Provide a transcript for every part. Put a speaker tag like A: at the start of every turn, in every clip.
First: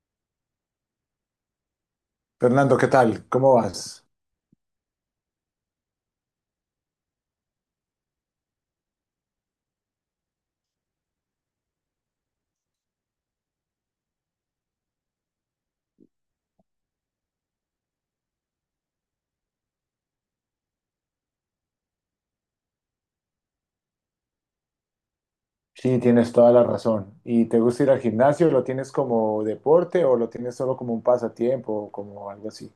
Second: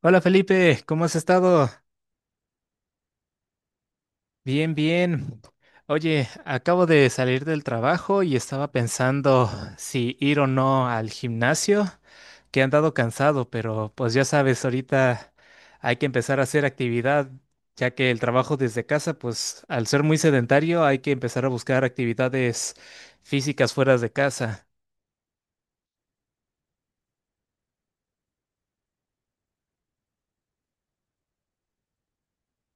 A: Hola Felipe, ¿cómo has estado?
B: Fernando, ¿qué tal? ¿Cómo vas?
A: Bien, bien. Oye, acabo de salir del trabajo y estaba pensando si ir o no al gimnasio, que he andado cansado, pero pues ya sabes, ahorita hay que empezar a hacer actividad, ya que el trabajo desde casa, pues al ser muy sedentario, hay que empezar a buscar actividades físicas fuera de casa.
B: Sí, tienes toda la razón. ¿Y te gusta ir al gimnasio? ¿Lo tienes como deporte o lo tienes solo como un pasatiempo o como algo así?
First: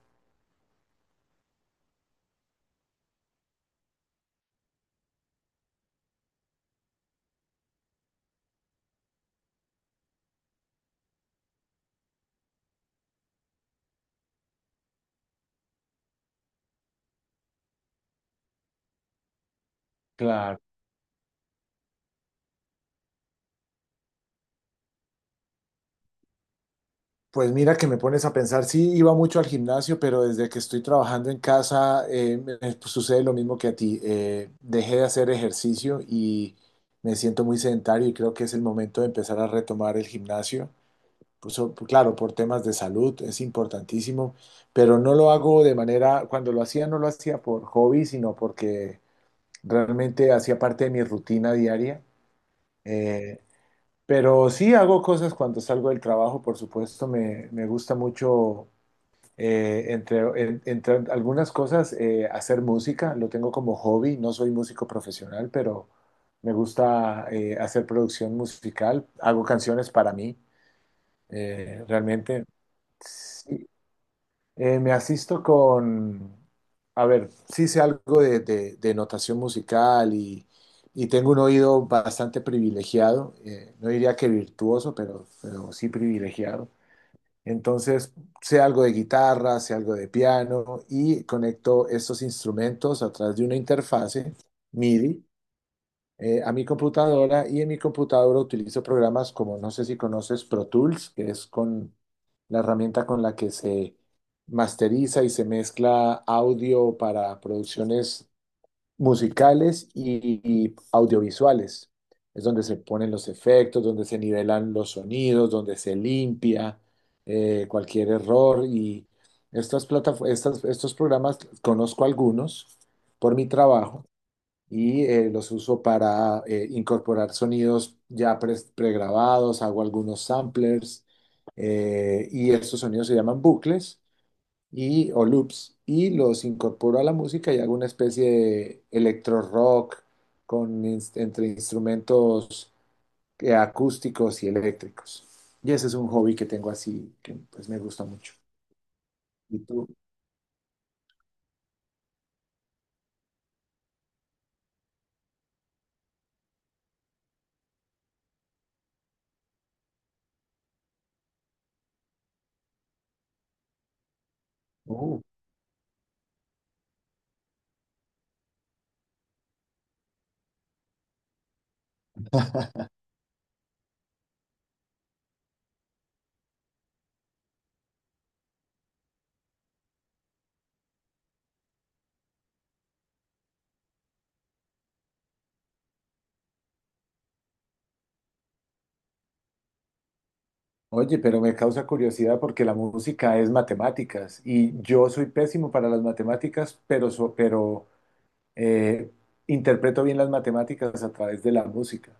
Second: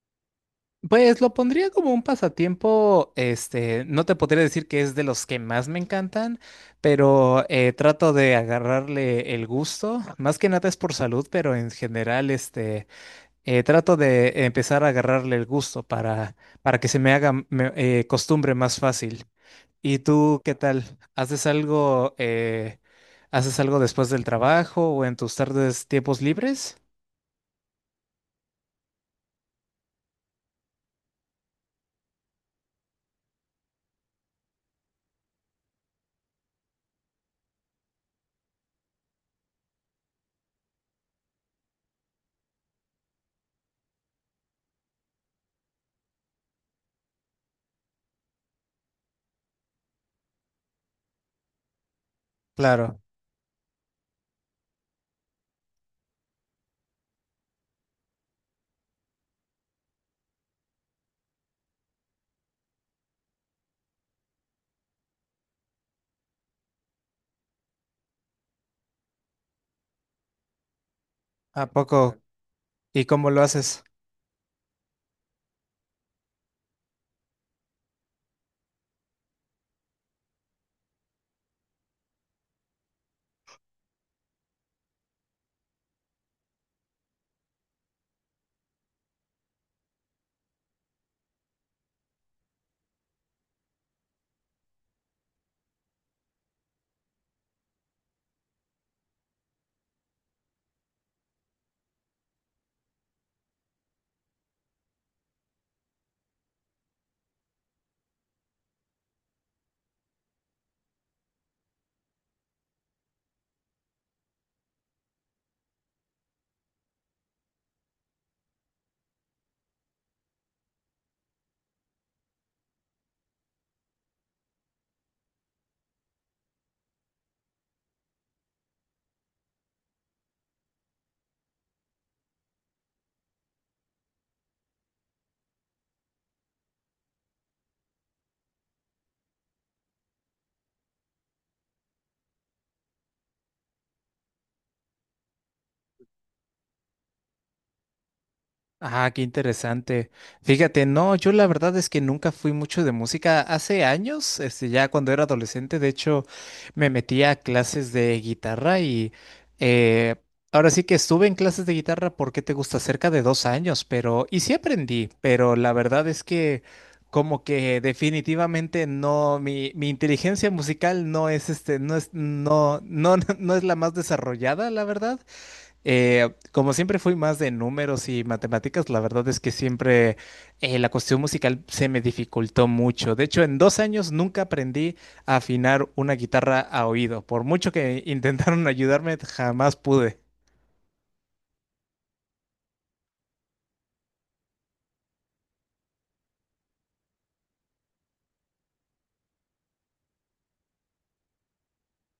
A: Pues lo pondría como un pasatiempo, no te podría decir que es de los que más me encantan, pero trato de agarrarle el gusto, más que nada es por salud, pero en general, trato de empezar a agarrarle el gusto para que se me haga costumbre más fácil. ¿Y tú qué
B: Claro,
A: tal? Haces algo después del trabajo o en tus tardes, tiempos libres?
B: pues mira que me pones a pensar, sí, iba mucho al gimnasio, pero desde que estoy trabajando en casa me sucede lo mismo que a ti. Dejé de hacer ejercicio y me siento muy sedentario y creo que es el momento de empezar a retomar el gimnasio. Pues, claro, por temas de salud es importantísimo, pero no lo hago de manera, cuando lo hacía no lo hacía por hobby, sino porque realmente hacía parte de mi rutina diaria.
A: Claro,
B: Eh, pero sí hago cosas cuando salgo del trabajo, por supuesto, me gusta mucho, entre algunas cosas, hacer música, lo tengo como hobby, no soy músico profesional, pero me gusta hacer producción musical, hago canciones para mí,
A: ¿a poco?
B: realmente.
A: ¿Y cómo lo
B: Sí,
A: haces?
B: Me asisto con, a ver, sí sé algo de, de notación musical y tengo un oído bastante privilegiado, no diría que virtuoso, pero sí privilegiado. Entonces, sé algo de guitarra, sé algo de piano y conecto estos instrumentos a través de una interfase MIDI a mi computadora y en mi computadora utilizo programas como, no sé si conoces Pro Tools, que es con la herramienta con la que se masteriza y se mezcla audio para producciones musicales y audiovisuales. Es donde se ponen los efectos, donde se nivelan los sonidos, donde se limpia cualquier error y estas plataformas, estos programas conozco algunos por mi trabajo y los uso para incorporar sonidos ya pregrabados, hago algunos samplers y estos sonidos se llaman bucles y, o loops y los incorporo a la música y hago una especie de electro rock con, entre instrumentos acústicos y eléctricos. Y ese es un hobby que tengo así, que pues me gusta mucho.
A: Ah, qué
B: ¿Y tú?
A: interesante. Fíjate, no, yo la verdad es que nunca fui mucho de música. Hace años, ya cuando era adolescente, de hecho, me metí a clases de guitarra y eh, ahora sí que estuve en clases de guitarra porque te gusta cerca de 2 años, pero y sí aprendí,
B: Oh.
A: pero la verdad es que como que definitivamente no, mi inteligencia musical no es este, no es, no, no, no es la más desarrollada, la verdad. Como siempre fui más de números y matemáticas, la verdad es que siempre la cuestión musical se me dificultó mucho. De hecho, en 2 años nunca aprendí a afinar una guitarra a oído. Por mucho que intentaron ayudarme, jamás pude.
B: Oye, pero me causa curiosidad porque la música es matemáticas y yo soy pésimo para las matemáticas, pero eh, interpreto bien las matemáticas a través de la música.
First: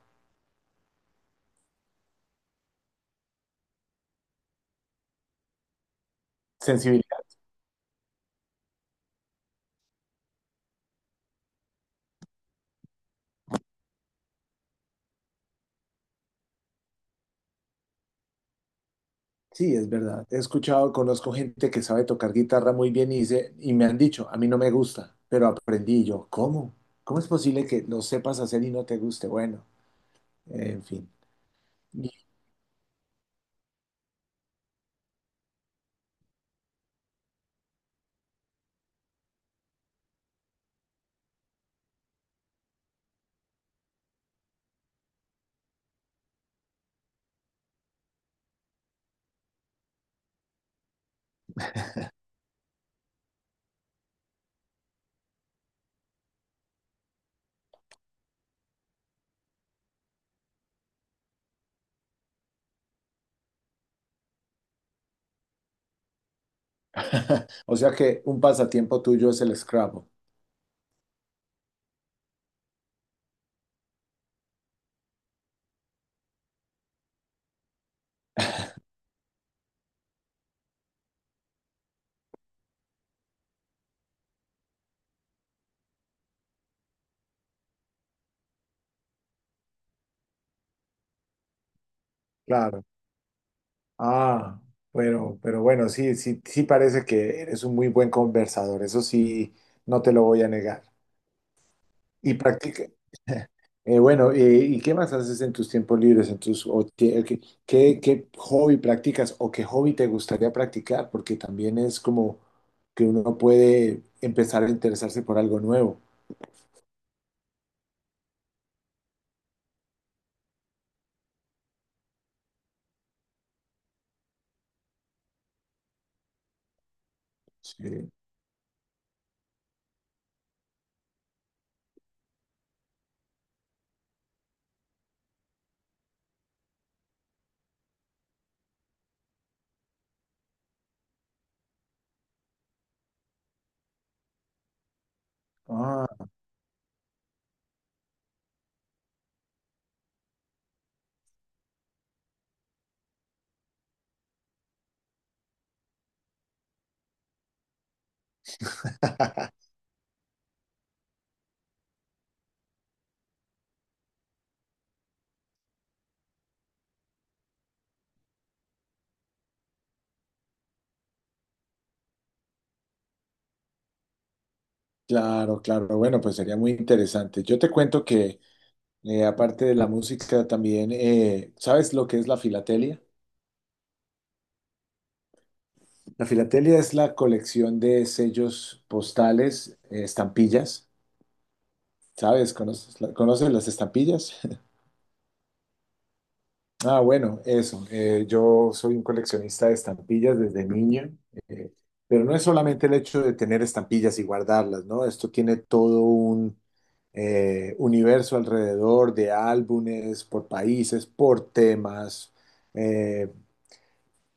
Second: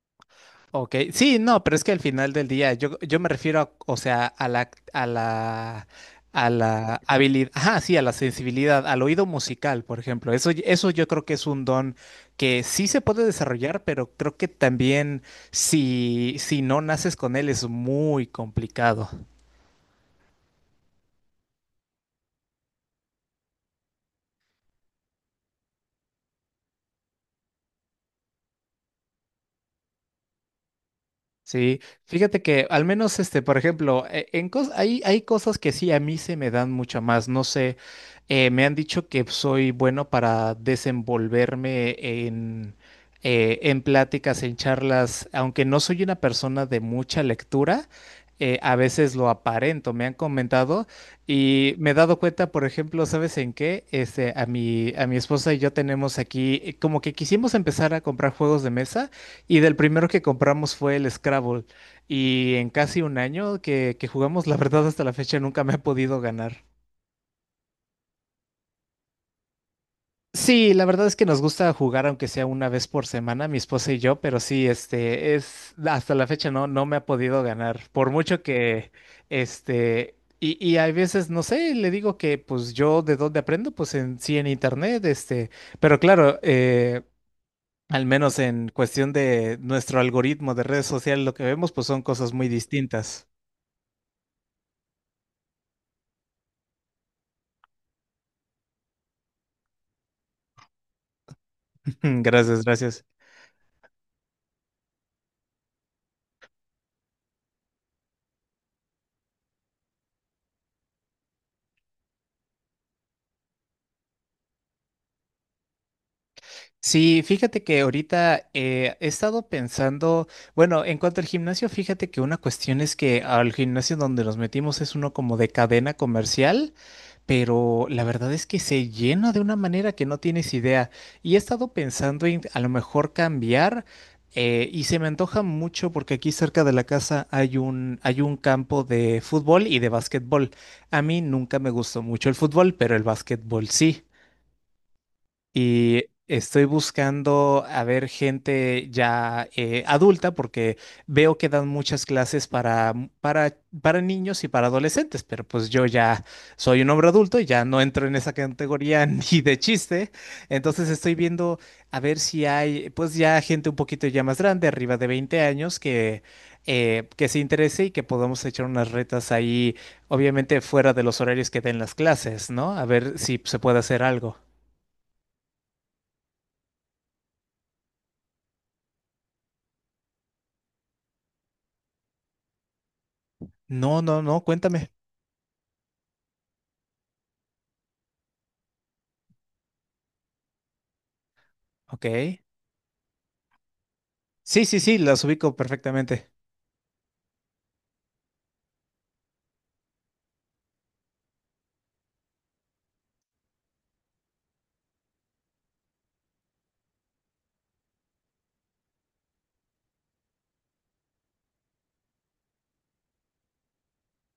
A: OK, sí, no, pero es que al final del día, yo me refiero a, o sea, a la, a la
B: Sensibilidad,
A: habilidad, ajá, sí, a la sensibilidad, al oído musical, por ejemplo. Eso, eso yo creo que es un don que sí se puede desarrollar, pero creo que también si no naces con él es muy complicado.
B: sí, es verdad. He escuchado, conozco gente que sabe tocar guitarra muy bien y, dice, y me han dicho, a mí no me gusta, pero aprendí. Y yo, ¿cómo? ¿Cómo es posible que lo sepas hacer y no te guste? Bueno, en fin.
A: Sí, fíjate que al menos por ejemplo, hay cosas que sí a mí se me dan mucho más. No sé, me han dicho que soy bueno para desenvolverme en pláticas, en charlas, aunque no soy una persona de mucha lectura, a veces lo aparento, me han comentado y me he dado cuenta, por ejemplo, ¿sabes en qué? A mi esposa y yo tenemos aquí, como que quisimos empezar a comprar juegos de mesa. Y del primero que compramos fue el Scrabble. Y en casi un año que jugamos, la verdad hasta la fecha nunca me ha podido ganar.
B: O sea que un pasatiempo tuyo es el Scrabble.
A: Sí, la verdad es que nos gusta jugar aunque sea una vez por semana, mi esposa y yo, pero sí, hasta la fecha no me ha podido ganar. Por mucho que, y hay veces, no sé, le digo que pues yo de dónde aprendo, pues sí en internet, pero claro, al menos en cuestión de nuestro algoritmo de redes sociales, lo que vemos pues son cosas muy
B: Claro.
A: distintas.
B: Ah, bueno, pero bueno, sí, sí, sí, parece que eres un muy buen conversador, eso sí, no te lo voy a negar.
A: Mm,
B: Y
A: gracias,
B: practica,
A: gracias.
B: bueno, ¿y qué más haces en tus tiempos libres, en tus, o qué hobby practicas o qué hobby te gustaría practicar? Porque también es como que uno puede empezar a interesarse por algo nuevo.
A: Sí, fíjate que ahorita he estado pensando, bueno, en cuanto al gimnasio, fíjate que una cuestión es que al gimnasio donde nos metimos es uno como de cadena comercial, pero la
B: Sí.
A: verdad es que se llena de una manera que no tienes idea. Y he estado pensando en a lo mejor cambiar y se me antoja mucho porque aquí cerca de la casa hay un campo de fútbol y de básquetbol. A mí nunca me gustó mucho el fútbol, pero el básquetbol sí. Y
B: Ah,
A: estoy buscando a ver gente ya adulta porque veo que dan muchas clases para, para, para niños y para adolescentes, pero pues yo ya soy un hombre adulto y ya no entro en esa categoría ni de chiste. Entonces estoy viendo a ver si hay pues ya gente un poquito ya más grande, arriba de 20 años, que se interese y que podamos echar unas retas ahí, obviamente fuera de los horarios que den las clases, ¿no? A ver si se puede hacer algo.
B: claro, claro, bueno, pues sería muy interesante. Yo te cuento que aparte de la música, también, ¿sabes lo que es la filatelia?
A: No, no, no, cuéntame.
B: La filatelia es la colección de sellos postales, estampillas.
A: OK.
B: ¿Sabes? ¿Conoces, conoces las estampillas?
A: Sí, sí, sí, las ubico perfectamente.
B: Ah, bueno, eso. Yo soy un coleccionista de estampillas desde niño, eh, pero no es solamente el hecho de tener estampillas y guardarlas, ¿no? Esto tiene todo un universo alrededor de álbumes, por países, por temas. eh,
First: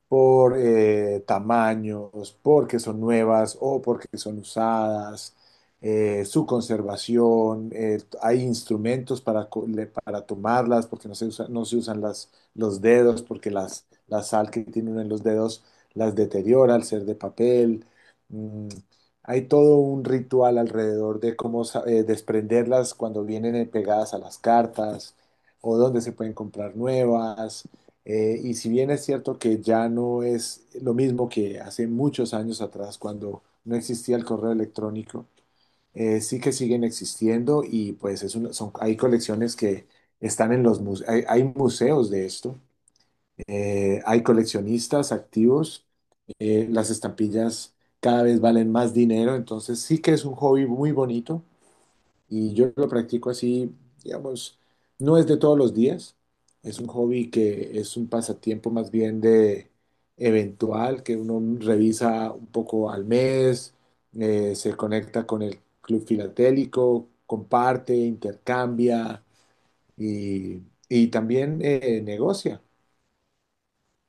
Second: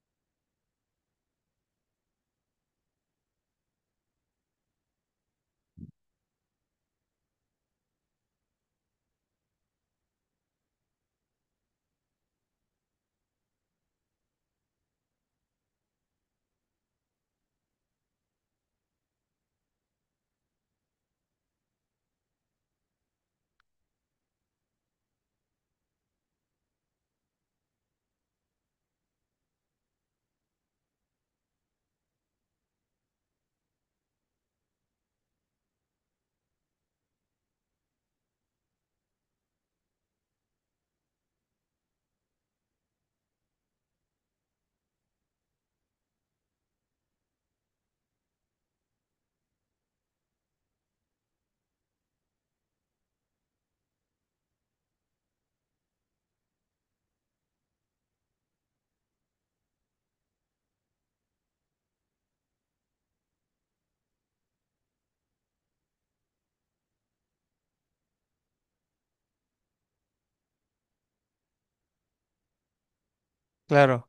B: por tamaños, porque son nuevas o porque son usadas, su conservación, hay instrumentos para, para tomarlas, porque no se usan las, los dedos, porque las, la sal que tienen en los dedos las deteriora al ser de papel. Mm, hay todo un ritual alrededor de cómo desprenderlas cuando vienen pegadas a las cartas o dónde se pueden comprar nuevas. Y si bien es cierto que ya no es lo mismo que hace muchos años atrás, cuando no existía el correo electrónico, sí que siguen existiendo y pues es son, hay, colecciones que están en los museos, hay museos de esto, hay coleccionistas activos, las estampillas cada vez valen más dinero, entonces sí que es un hobby muy bonito. Y yo lo practico así, digamos, no es de todos los días, es un hobby que es un pasatiempo más bien de eventual, que uno revisa un poco al mes, se conecta con el club filatélico, comparte, intercambia y, y también negocia
A: Claro.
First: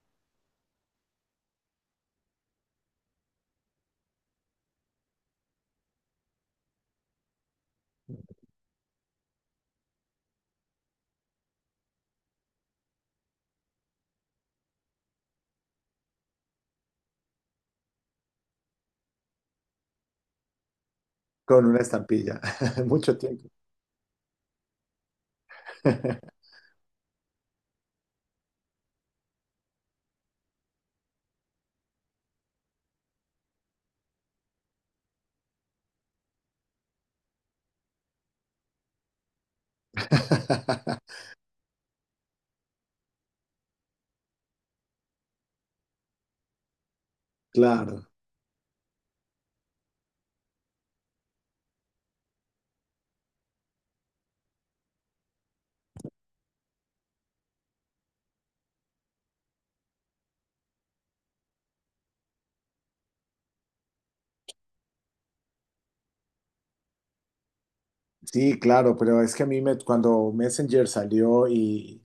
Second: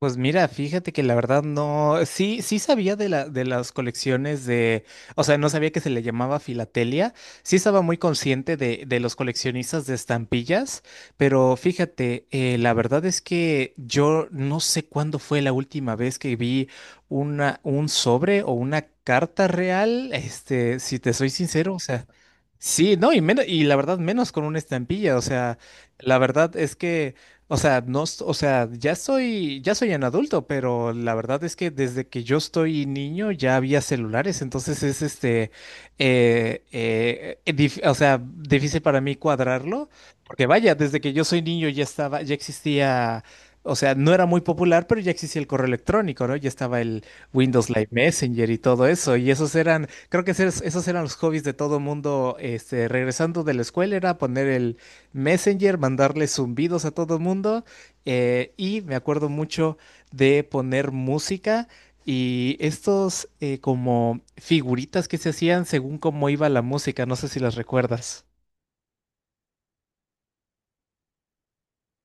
A: Pues mira, fíjate que la verdad no, sí, sí sabía de la, de las colecciones de, o sea, no sabía que se le llamaba filatelia, sí estaba muy consciente de los coleccionistas de estampillas, pero fíjate, la verdad es que yo no sé cuándo fue la última vez que vi una, un sobre o una carta real, si te soy
B: con
A: sincero, o
B: una
A: sea,
B: estampilla,
A: sí, no,
B: mucho
A: y menos,
B: tiempo.
A: y la verdad menos con una estampilla, o sea, la verdad es que... O sea, no, o sea, ya soy un adulto, pero la verdad es que desde que yo estoy niño ya había celulares, entonces es o sea, difícil para mí cuadrarlo, porque vaya, desde que yo soy niño ya estaba, ya existía, o sea, no era muy popular, pero ya existía el correo electrónico, ¿no? Ya estaba el Windows Live
B: Claro,
A: Messenger y todo eso, y esos eran, creo que esos eran los hobbies de todo mundo, regresando de la escuela era poner el Messenger, mandarle zumbidos a todo el mundo y me acuerdo mucho de poner música y estos como figuritas que se hacían según cómo iba la música, no sé si las recuerdas.
B: sí, claro, pero es que a mí me, cuando Messenger salió y,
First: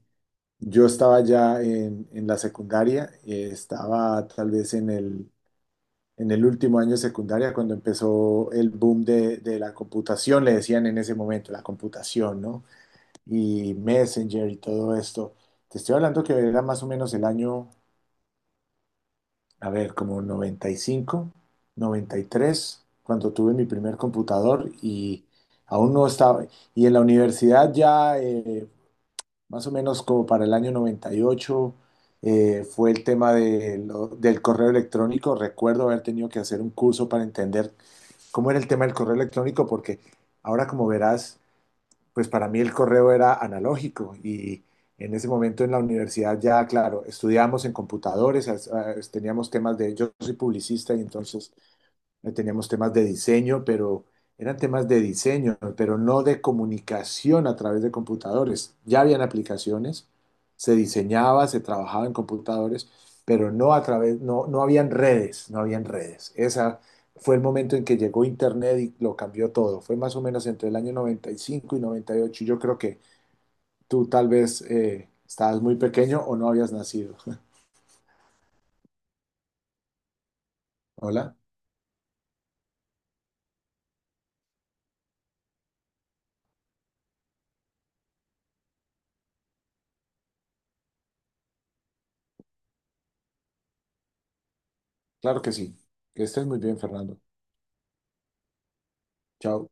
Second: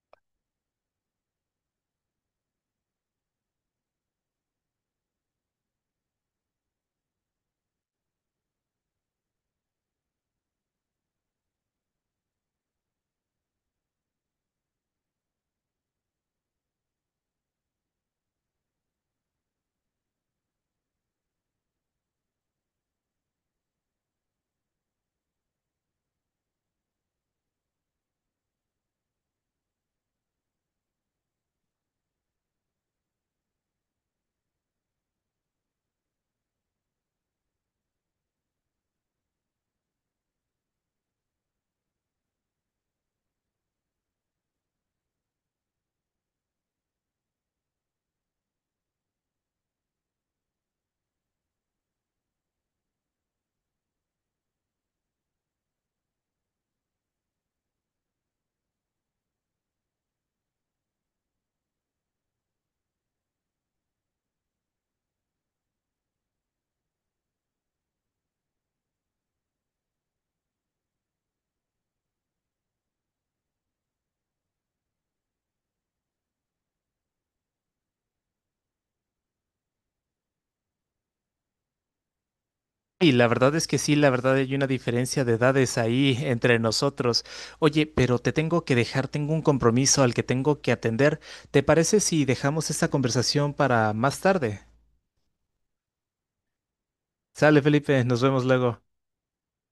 B: yo estaba ya en la secundaria, estaba tal vez en el último año de secundaria cuando empezó el boom de la computación, le decían en ese momento, la computación, ¿no? Y Messenger y todo esto. Te estoy hablando que era más o menos el año, a ver, como 95, 93, cuando tuve mi primer computador y aún no estaba. Y en la universidad ya, más o menos como para el año 98, fue el tema de del correo electrónico. Recuerdo haber tenido que hacer un curso para entender cómo era el tema del correo electrónico, porque ahora como verás, pues para mí el correo era analógico y en ese momento en la universidad ya, claro, estudiábamos en computadores, teníamos temas de, yo soy publicista y entonces teníamos temas de diseño, pero eran temas de diseño, pero no de comunicación a través de computadores. Ya habían aplicaciones, se diseñaba, se trabajaba en computadores, pero no a través, no, no habían redes, no habían redes. Esa fue el momento en que llegó Internet y lo cambió todo. Fue más o menos entre el año noventa y 98. Yo creo que tú tal vez estabas muy pequeño o no habías nacido. Hola,
A: Y la verdad es que sí, la verdad hay una diferencia de edades ahí entre nosotros. Oye, pero te tengo que dejar, tengo un compromiso al que tengo que atender. ¿Te parece si dejamos esta conversación para más tarde?
B: claro que sí. Que estés muy bien, Fernando.
A: Sale, Felipe, nos vemos luego.
B: Chao.